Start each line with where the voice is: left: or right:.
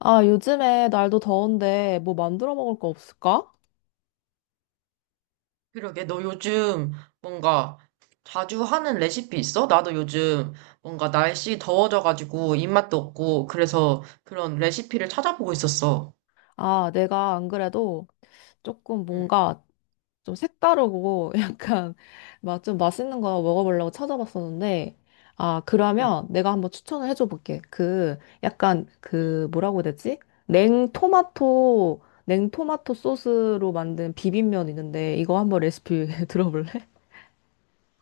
left: 아, 요즘에 날도 더운데 뭐 만들어 먹을 거 없을까?
right: 그러게, 너 요즘 뭔가 자주 하는 레시피 있어? 나도 요즘 뭔가 날씨 더워져가지고 입맛도 없고, 그래서 그런 레시피를 찾아보고 있었어.
left: 아, 내가 안 그래도 조금
right: 응,
left: 뭔가 좀 색다르고 약간 막 좀 맛있는 거 먹어보려고 찾아봤었는데. 아,
right: 응,
left: 그러면 내가 한번 추천을 해줘 볼게. 그 약간
right: 응.
left: 그 뭐라고 해야 되지? 냉토마토 소스로 만든 비빔면 있는데 이거 한번 레시피 들어볼래?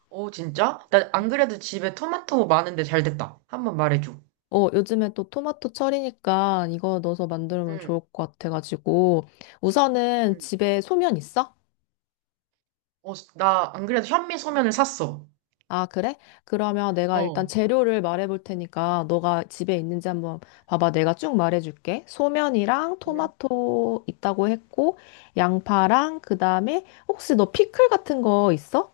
right: 오, 진짜? 나 안 그래도 집에 토마토 많은데 잘 됐다. 한번 말해줘.
left: 어, 요즘에 또 토마토 철이니까 이거 넣어서 만들면
right: 응,
left: 좋을 것 같아가지고. 우선은
right: 응.
left: 집에 소면 있어?
right: 어, 나 안 그래도 현미 소면을 샀어.
left: 아, 그래? 그러면 내가
right: 어,
left: 일단 재료를 말해볼 테니까 너가 집에 있는지 한번 봐봐. 내가 쭉 말해줄게. 소면이랑
right: 응.
left: 토마토 있다고 했고, 양파랑 그다음에 혹시 너 피클 같은 거 있어?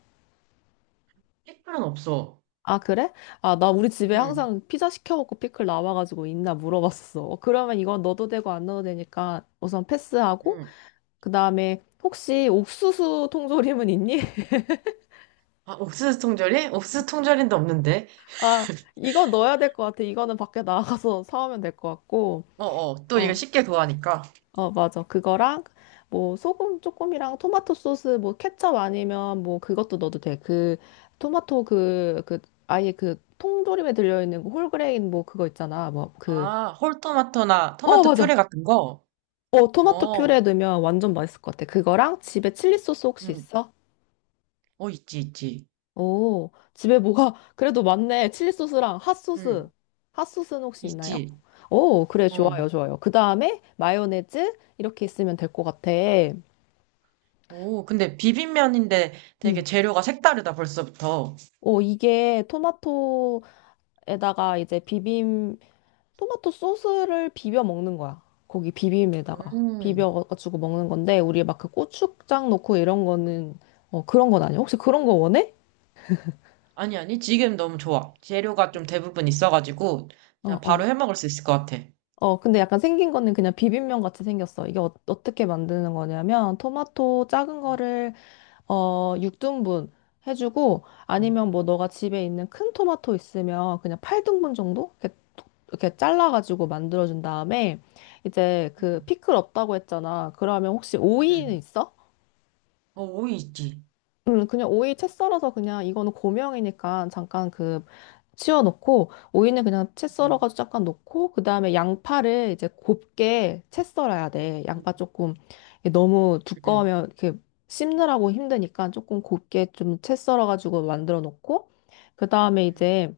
right: 피클은 없어.
left: 아, 그래? 아, 나 우리 집에
right: 응,
left: 항상 피자 시켜 먹고 피클 나와가지고 있나 물어봤어. 그러면 이건 넣어도 되고 안 넣어도 되니까 우선 패스하고,
right: 응.
left: 그 다음에 혹시 옥수수 통조림은 있니?
right: 아, 옥수수 통조림? 옥수수 통조림도 없는데.
left: 아, 이거 넣어야 될 것 같아. 이거는 밖에 나가서 사오면 될 것 같고.
right: 어어, 또
left: 어,
right: 이거 쉽게 구하니까.
left: 어, 맞아. 그거랑 뭐 소금 조금이랑 토마토 소스 뭐 케첩 아니면 뭐 그것도 넣어도 돼. 그 토마토 그 아예 그 통조림에 들려있는 그 홀그레인 뭐 그거 있잖아. 뭐 그,
right: 아, 홀토마토나
left: 어,
right: 토마토
left: 맞아.
right: 퓨레 같은 거?
left: 어, 토마토
right: 어,
left: 퓨레 넣으면 완전 맛있을 것 같아. 그거랑 집에 칠리 소스 혹시
right: 응.
left: 있어?
right: 어, 있지, 있지.
left: 오, 집에 뭐가 그래도 많네. 칠리 소스랑
right: 응,
left: 핫소스. 핫소스는 혹시 있나요?
right: 있지.
left: 오, 그래,
right: 어.
left: 좋아요, 좋아요. 그 다음에 마요네즈 이렇게 있으면 될 것 같아.
right: 오, 근데 비빔면인데 되게
left: 음.
right: 재료가 색다르다, 벌써부터.
left: 오, 이게 토마토에다가 이제 비빔, 토마토 소스를 비벼 먹는 거야. 거기 비빔에다가.
right: 음,
left: 비벼가지고 먹는 건데, 우리 막 그 고추장 넣고 이런 거는, 어, 그런 건 아니야. 혹시 그런 거 원해?
right: 아니, 아니, 지금 너무 좋아. 재료가 좀 대부분 있어가지고,
left: 어,
right: 자, 바로
left: 어.
right: 해 먹을 수 있을 것 같아.
left: 어, 근데 약간 생긴 거는 그냥 비빔면 같이 생겼어. 이게 떻게 만드는 거냐면, 토마토 작은
right: 음,
left: 거를, 어, 6등분 해주고,
right: 음,
left: 아니면 뭐 너가 집에 있는 큰 토마토 있으면 그냥 8등분 정도? 이렇게, 이렇게 잘라가지고 만들어준 다음에, 이제 그
right: 음,
left: 피클 없다고 했잖아. 그러면 혹시 오이는
right: 음.
left: 있어?
right: 어, 오이 있지.
left: 그냥 오이 채 썰어서 그냥 이거는 고명이니까 잠깐 그 치워놓고 오이는 그냥 채
right: 음,
left: 썰어가지고 잠깐 놓고 그 다음에 양파를 이제 곱게 채 썰어야 돼.
right: 음,
left: 양파 조금 이게 너무
right: 음,
left: 두꺼우면 이렇게 씹느라고 힘드니까 조금 곱게 좀 채 썰어가지고 만들어 놓고 그 다음에
right: 음,
left: 이제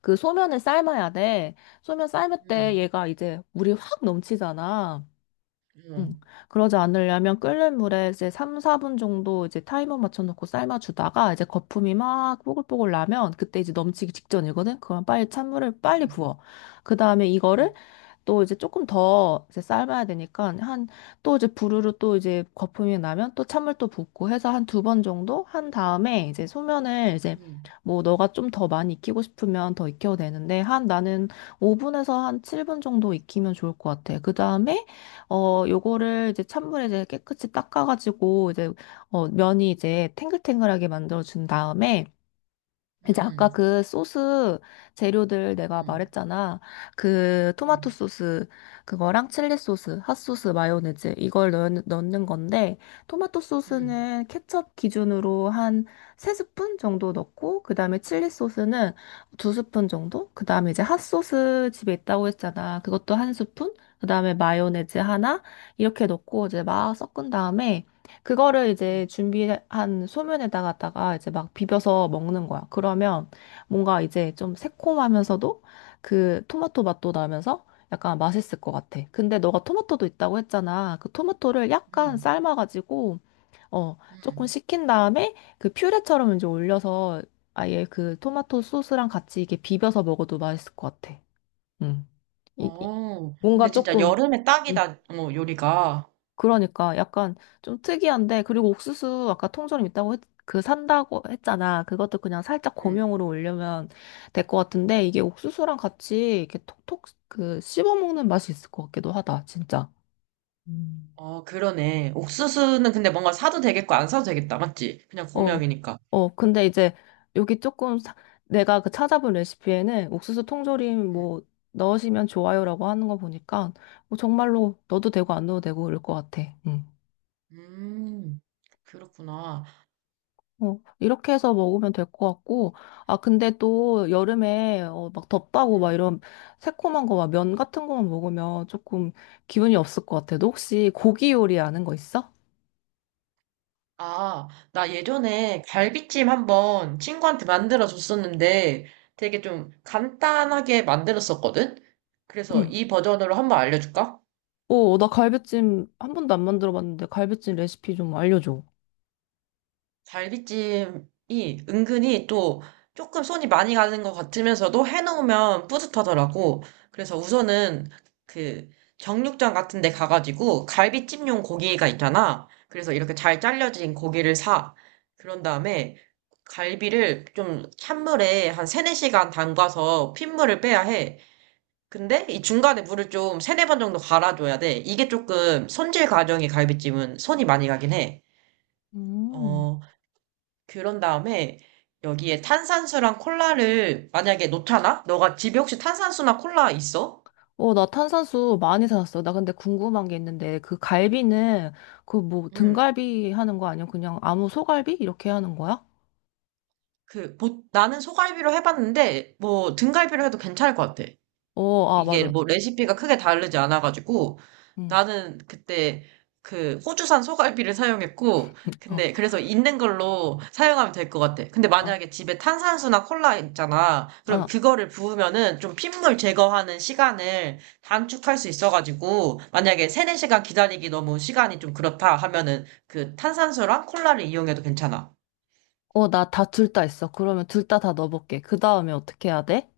left: 그 소면을 삶아야 돼. 소면 삶을 때 얘가 이제 물이 확 넘치잖아. 응.
right: 음,
left: 그러지 않으려면 끓는 물에 이제 3, 4분 정도 이제 타이머 맞춰놓고 삶아주다가 이제 거품이 막 뽀글뽀글 나면 그때 이제 넘치기 직전이거든? 그럼 빨리 찬물을 빨리
right: 음,
left: 부어. 그 다음에 이거를
right: 음,
left: 또 이제 조금 더 이제 삶아야 되니까 한 또 이제 부르르 또 이제 거품이 나면 또 찬물 또 붓고 해서 한 두 번 정도 한 다음에 이제 소면을 이제
right: 음, 음,
left: 뭐 너가 좀 더 많이 익히고 싶으면 더 익혀도 되는데 한 나는 5분에서 한 7분 정도 익히면 좋을 것 같아. 그 다음에 어, 요거를 이제 찬물에 이제 깨끗이 닦아가지고 이제 어, 면이 이제 탱글탱글하게 만들어준 다음에 이제 아까
right: 음,
left: 그 소스 재료들 내가
right: 음,
left: 말했잖아. 그
right: 음,
left: 토마토
right: 음,
left: 소스 그거랑 칠리 소스, 핫소스, 마요네즈 이걸 넣는 건데 토마토
right: 음,
left: 소스는 케첩 기준으로 한 세스푼 정도 넣고 그다음에 칠리 소스는 두스푼 정도? 그다음에 이제 핫소스 집에 있다고 했잖아. 그것도 한스푼 그다음에 마요네즈 하나 이렇게 넣고 이제 막 섞은 다음에 그거를
right: 음,
left: 이제
right: 음.
left: 준비한 소면에다가다가 이제 막 비벼서 먹는 거야. 그러면 뭔가 이제 좀 새콤하면서도 그 토마토 맛도 나면서 약간 맛있을 것 같아. 근데 너가 토마토도 있다고 했잖아. 그 토마토를 약간
right: 음.
left: 삶아가지고 어 조금
right: 음.
left: 식힌 다음에 그 퓨레처럼 이제 올려서 아예 그 토마토 소스랑 같이 이게 비벼서 먹어도 맛있을 것 같아. 음. 이, 이-
right: 어, 근데
left: 뭔가
right: 진짜
left: 조금.
right: 여름에
left: 음.
right: 딱이다, 요리가.
left: 그러니까 약간 좀 특이한데 그리고 옥수수 아까 통조림 그 산다고 했잖아. 그것도 그냥 살짝
right: 음.
left: 고명으로 올려면 될 것 같은데 이게 옥수수랑 같이 이렇게 톡톡 그 씹어 먹는 맛이 있을 것 같기도 하다. 진짜. 음.
right: 어, 그러네. 옥수수는 근데 뭔가 사도 되겠고 안 사도 되겠다, 맞지? 그냥
left: 어,
right: 고명이니까.
left: 어, 근데 이제 여기 조금 내가 그 찾아본 레시피에는 옥수수 통조림
right: 음,
left: 뭐 넣으시면 좋아요라고 하는 거 보니까 뭐 정말로 넣어도 되고 안 넣어도 되고 그럴 것 같아. 응.
right: 음, 그렇구나.
left: 어, 이렇게 해서 먹으면 될 것 같고, 아, 근데 또 여름에 어, 막 덥다고 막
right: 음.
left: 이런 새콤한 거 막 면 같은 거만 먹으면 조금 기분이 없을 것 같아. 너 혹시 고기 요리 아는 거 있어?
right: 아, 나 예전에 갈비찜 한번 친구한테 만들어 줬었는데 되게 좀 간단하게 만들었었거든? 그래서
left: 응.
right: 이 버전으로 한번 알려줄까?
left: 어, 나 갈비찜 한 번도 안 만들어 봤는데 갈비찜 레시피 좀 알려줘.
right: 갈비찜이 은근히 또 조금 손이 많이 가는 것 같으면서도 해놓으면 뿌듯하더라고. 그래서 우선은 그 정육점 같은 데 가가지고 갈비찜용 고기가 있잖아. 그래서 이렇게 잘 잘려진 고기를 사. 그런 다음에 갈비를 좀 찬물에 한 3, 4시간 담가서 핏물을 빼야 해. 근데 이 중간에 물을 좀 세네 번 정도 갈아줘야 돼. 이게 조금 손질 과정이 갈비찜은 손이 많이 가긴 해.
left: 음.
right: 어, 그런 다음에 여기에 탄산수랑 콜라를 만약에 놓잖아? 너가 집에 혹시 탄산수나 콜라 있어?
left: 어, 나 탄산수 많이 사놨어. 나 근데 궁금한 게 있는데 그 갈비는 그 뭐
right: 응.
left: 등갈비 하는 거 아니야? 그냥 아무 소갈비? 이렇게 하는 거야?
right: 나는 소갈비로 해봤는데, 뭐, 등갈비로 해도 괜찮을 것 같아.
left: 어, 아,
right: 이게
left: 맞아.
right: 뭐 레시피가 크게 다르지 않아가지고
left: 응.
right: 나는 그때 그 호주산 소갈비를 사용했고
left: 어,
right: 근데 그래서 있는 걸로 사용하면 될 것 같아. 근데
left: 어,
right: 만약에 집에 탄산수나 콜라 있잖아. 그럼
left: 어.
right: 그거를 부으면은 좀 핏물 제거하는 시간을 단축할 수 있어가지고 만약에 세네 시간 기다리기 너무 시간이 좀 그렇다 하면은 그 탄산수랑 콜라를 이용해도 괜찮아.
left: 어, 나 다 둘 다 있어. 그러면 둘 다 다 넣어볼게. 그 다음에 어떻게 해야 돼?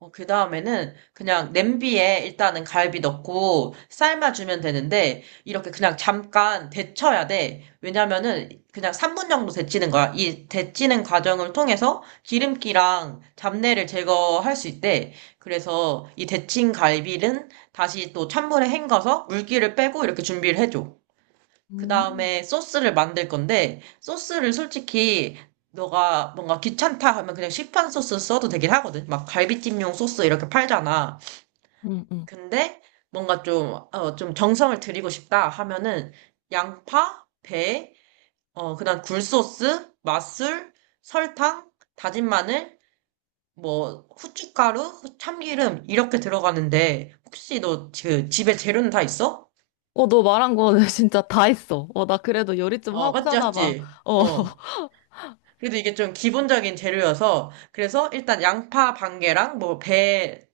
right: 어, 그 다음에는 그냥 냄비에 일단은 갈비 넣고 삶아주면 되는데, 이렇게 그냥 잠깐 데쳐야 돼. 왜냐면은 그냥 3분 정도 데치는 거야. 이 데치는 과정을 통해서 기름기랑 잡내를 제거할 수 있대. 그래서 이 데친 갈비는 다시 또 찬물에 헹궈서 물기를 빼고 이렇게 준비를 해줘.
left: 음.
right: 그다음에 소스를 만들 건데 소스를 솔직히 너가 뭔가 귀찮다 하면 그냥 시판 소스 써도 되긴 하거든. 막 갈비찜용 소스 이렇게 팔잖아.
left: 응, 응.
right: 근데 뭔가 좀, 좀 정성을 들이고 싶다 하면은 양파, 배, 그다음 굴소스, 맛술, 설탕, 다진 마늘, 뭐 후춧가루, 참기름 이렇게 들어가는데 혹시 너 그 집에 재료는 다 있어?
left: 어, 너 말한 거 진짜 다 있어. 어, 나 그래도 요리 좀
right: 어,
left: 하고
right: 맞지,
left: 사나 봐.
right: 맞지.
left: 어.
right: 어. 그래도 이게 좀 기본적인 재료여서, 그래서 일단 양파 반 개랑 뭐 배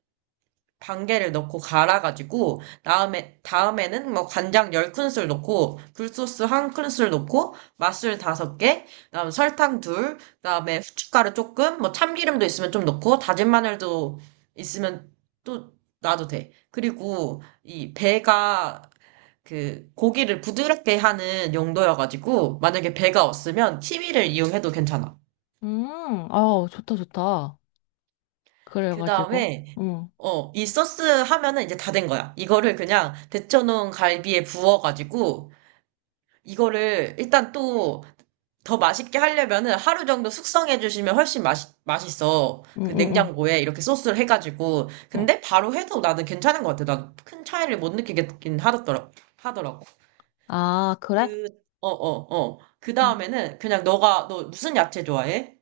right: 반 개를 넣고 갈아가지고, 다음에는 뭐 간장 10큰술 넣고, 굴소스 1큰술 넣고, 맛술 5개, 그다음 설탕 둘, 그다음에 후춧가루 조금, 뭐 참기름도 있으면 좀 넣고, 다진 마늘도 있으면 또 놔도 돼. 그리고 이 배가 그 고기를 부드럽게 하는 용도여가지고, 만약에 배가 없으면 치위를 이용해도 괜찮아.
left: 음, 아 좋다, 좋다.
right: 그
left: 그래가지고.
right: 다음에,
left: 응,
right: 이 소스 하면은 이제 다 된 거야. 이거를 그냥 데쳐놓은 갈비에 부어가지고, 이거를 일단 또 더 맛있게 하려면은 하루 정도 숙성해주시면 훨씬 맛있어.
left: 응,
right: 그
left: 응, 응.
right: 냉장고에 이렇게 소스를 해가지고.
left: 응.
right: 근데 바로 해도 나는 괜찮은 것 같아. 난 큰 차이를 못 느끼긴 하더라고.
left: 아, 그래?
right: 그, 그 다음에는 그냥 너 무슨 야채 좋아해?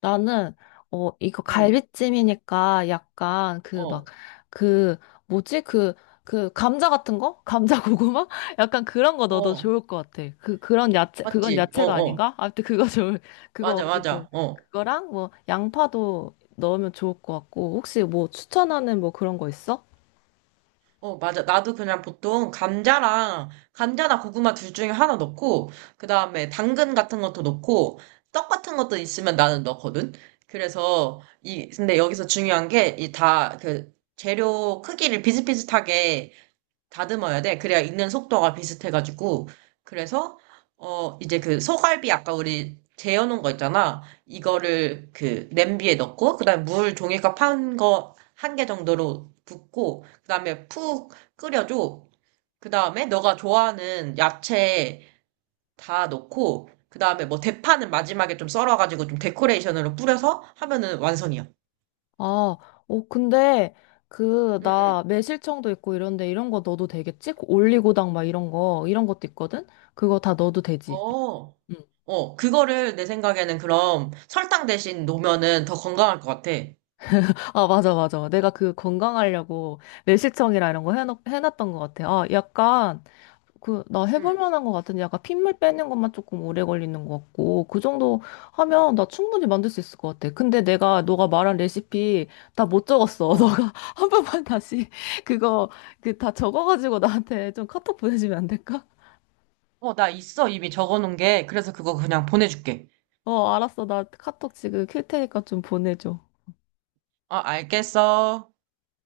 left: 나는 어 이거
right: 응,
left: 갈비찜이니까 약간 그 막
right: 어,
left: 그 뭐지 그 그 감자 같은 거? 감자 고구마? 약간 그런 거 넣어도
right: 어.
left: 좋을 것 같아. 그 그런 야채 그건
right: 맞지? 어,
left: 야채가
right: 어.
left: 아닌가? 아무튼 그거 좋을. 그거
right: 맞아,
left: 어쨌든
right: 맞아. 어.
left: 그거랑 뭐 양파도 넣으면 좋을 것 같고 혹시 뭐 추천하는 뭐 그런 거 있어?
right: 어, 맞아. 나도 그냥 보통 감자나 고구마 둘 중에 하나 넣고, 그 다음에 당근 같은 것도 넣고, 떡 같은 것도 있으면 나는 넣거든? 그래서, 근데 여기서 중요한 게, 이 재료 크기를 비슷비슷하게 다듬어야 돼. 그래야 익는 속도가 비슷해가지고. 그래서, 이제 그 소갈비 아까 우리 재워놓은 거 있잖아. 이거를 그 냄비에 넣고, 그 다음에 물 종이컵 한 개 정도로 붓고, 그 다음에 푹 끓여줘. 그 다음에 너가 좋아하는 야채 다 넣고, 그 다음에 뭐 대파는 마지막에 좀 썰어가지고 좀 데코레이션으로 뿌려서 하면은 완성이야.
left: 아, 어 근데 그
right: 응, 응.
left: 나 매실청도 있고 이런데 이런 거 넣어도 되겠지? 그 올리고당 막 이런 거 이런 것도 있거든? 그거 다 넣어도 되지?
right: 어.
left: 응.
right: 어, 그거를 내 생각에는 그럼 설탕 대신 놓으면은 더 건강할 것 같아.
left: 아, 맞아, 맞아. 내가 그 건강하려고 매실청이라 이런 거 해놨던 것 같아. 아, 약간, 그, 나 해볼
right: 응.
left: 만한 것 같은데 약간 핏물 빼는 것만 조금 오래 걸리는 것 같고, 그 정도 하면 나 충분히 만들 수 있을 것 같아. 근데 내가, 너가 말한 레시피 다 못 적었어.
right: 어,
left: 너가 한 번만 다시 그거, 그 다 적어가지고 나한테 좀 카톡 보내주면 안 될까?
right: 어, 나 있어. 이미 적어놓은 게. 그래서 그거 그냥 보내줄게.
left: 어, 알았어. 나 카톡 지금 킬 테니까 좀 보내줘.
right: 어, 알겠어.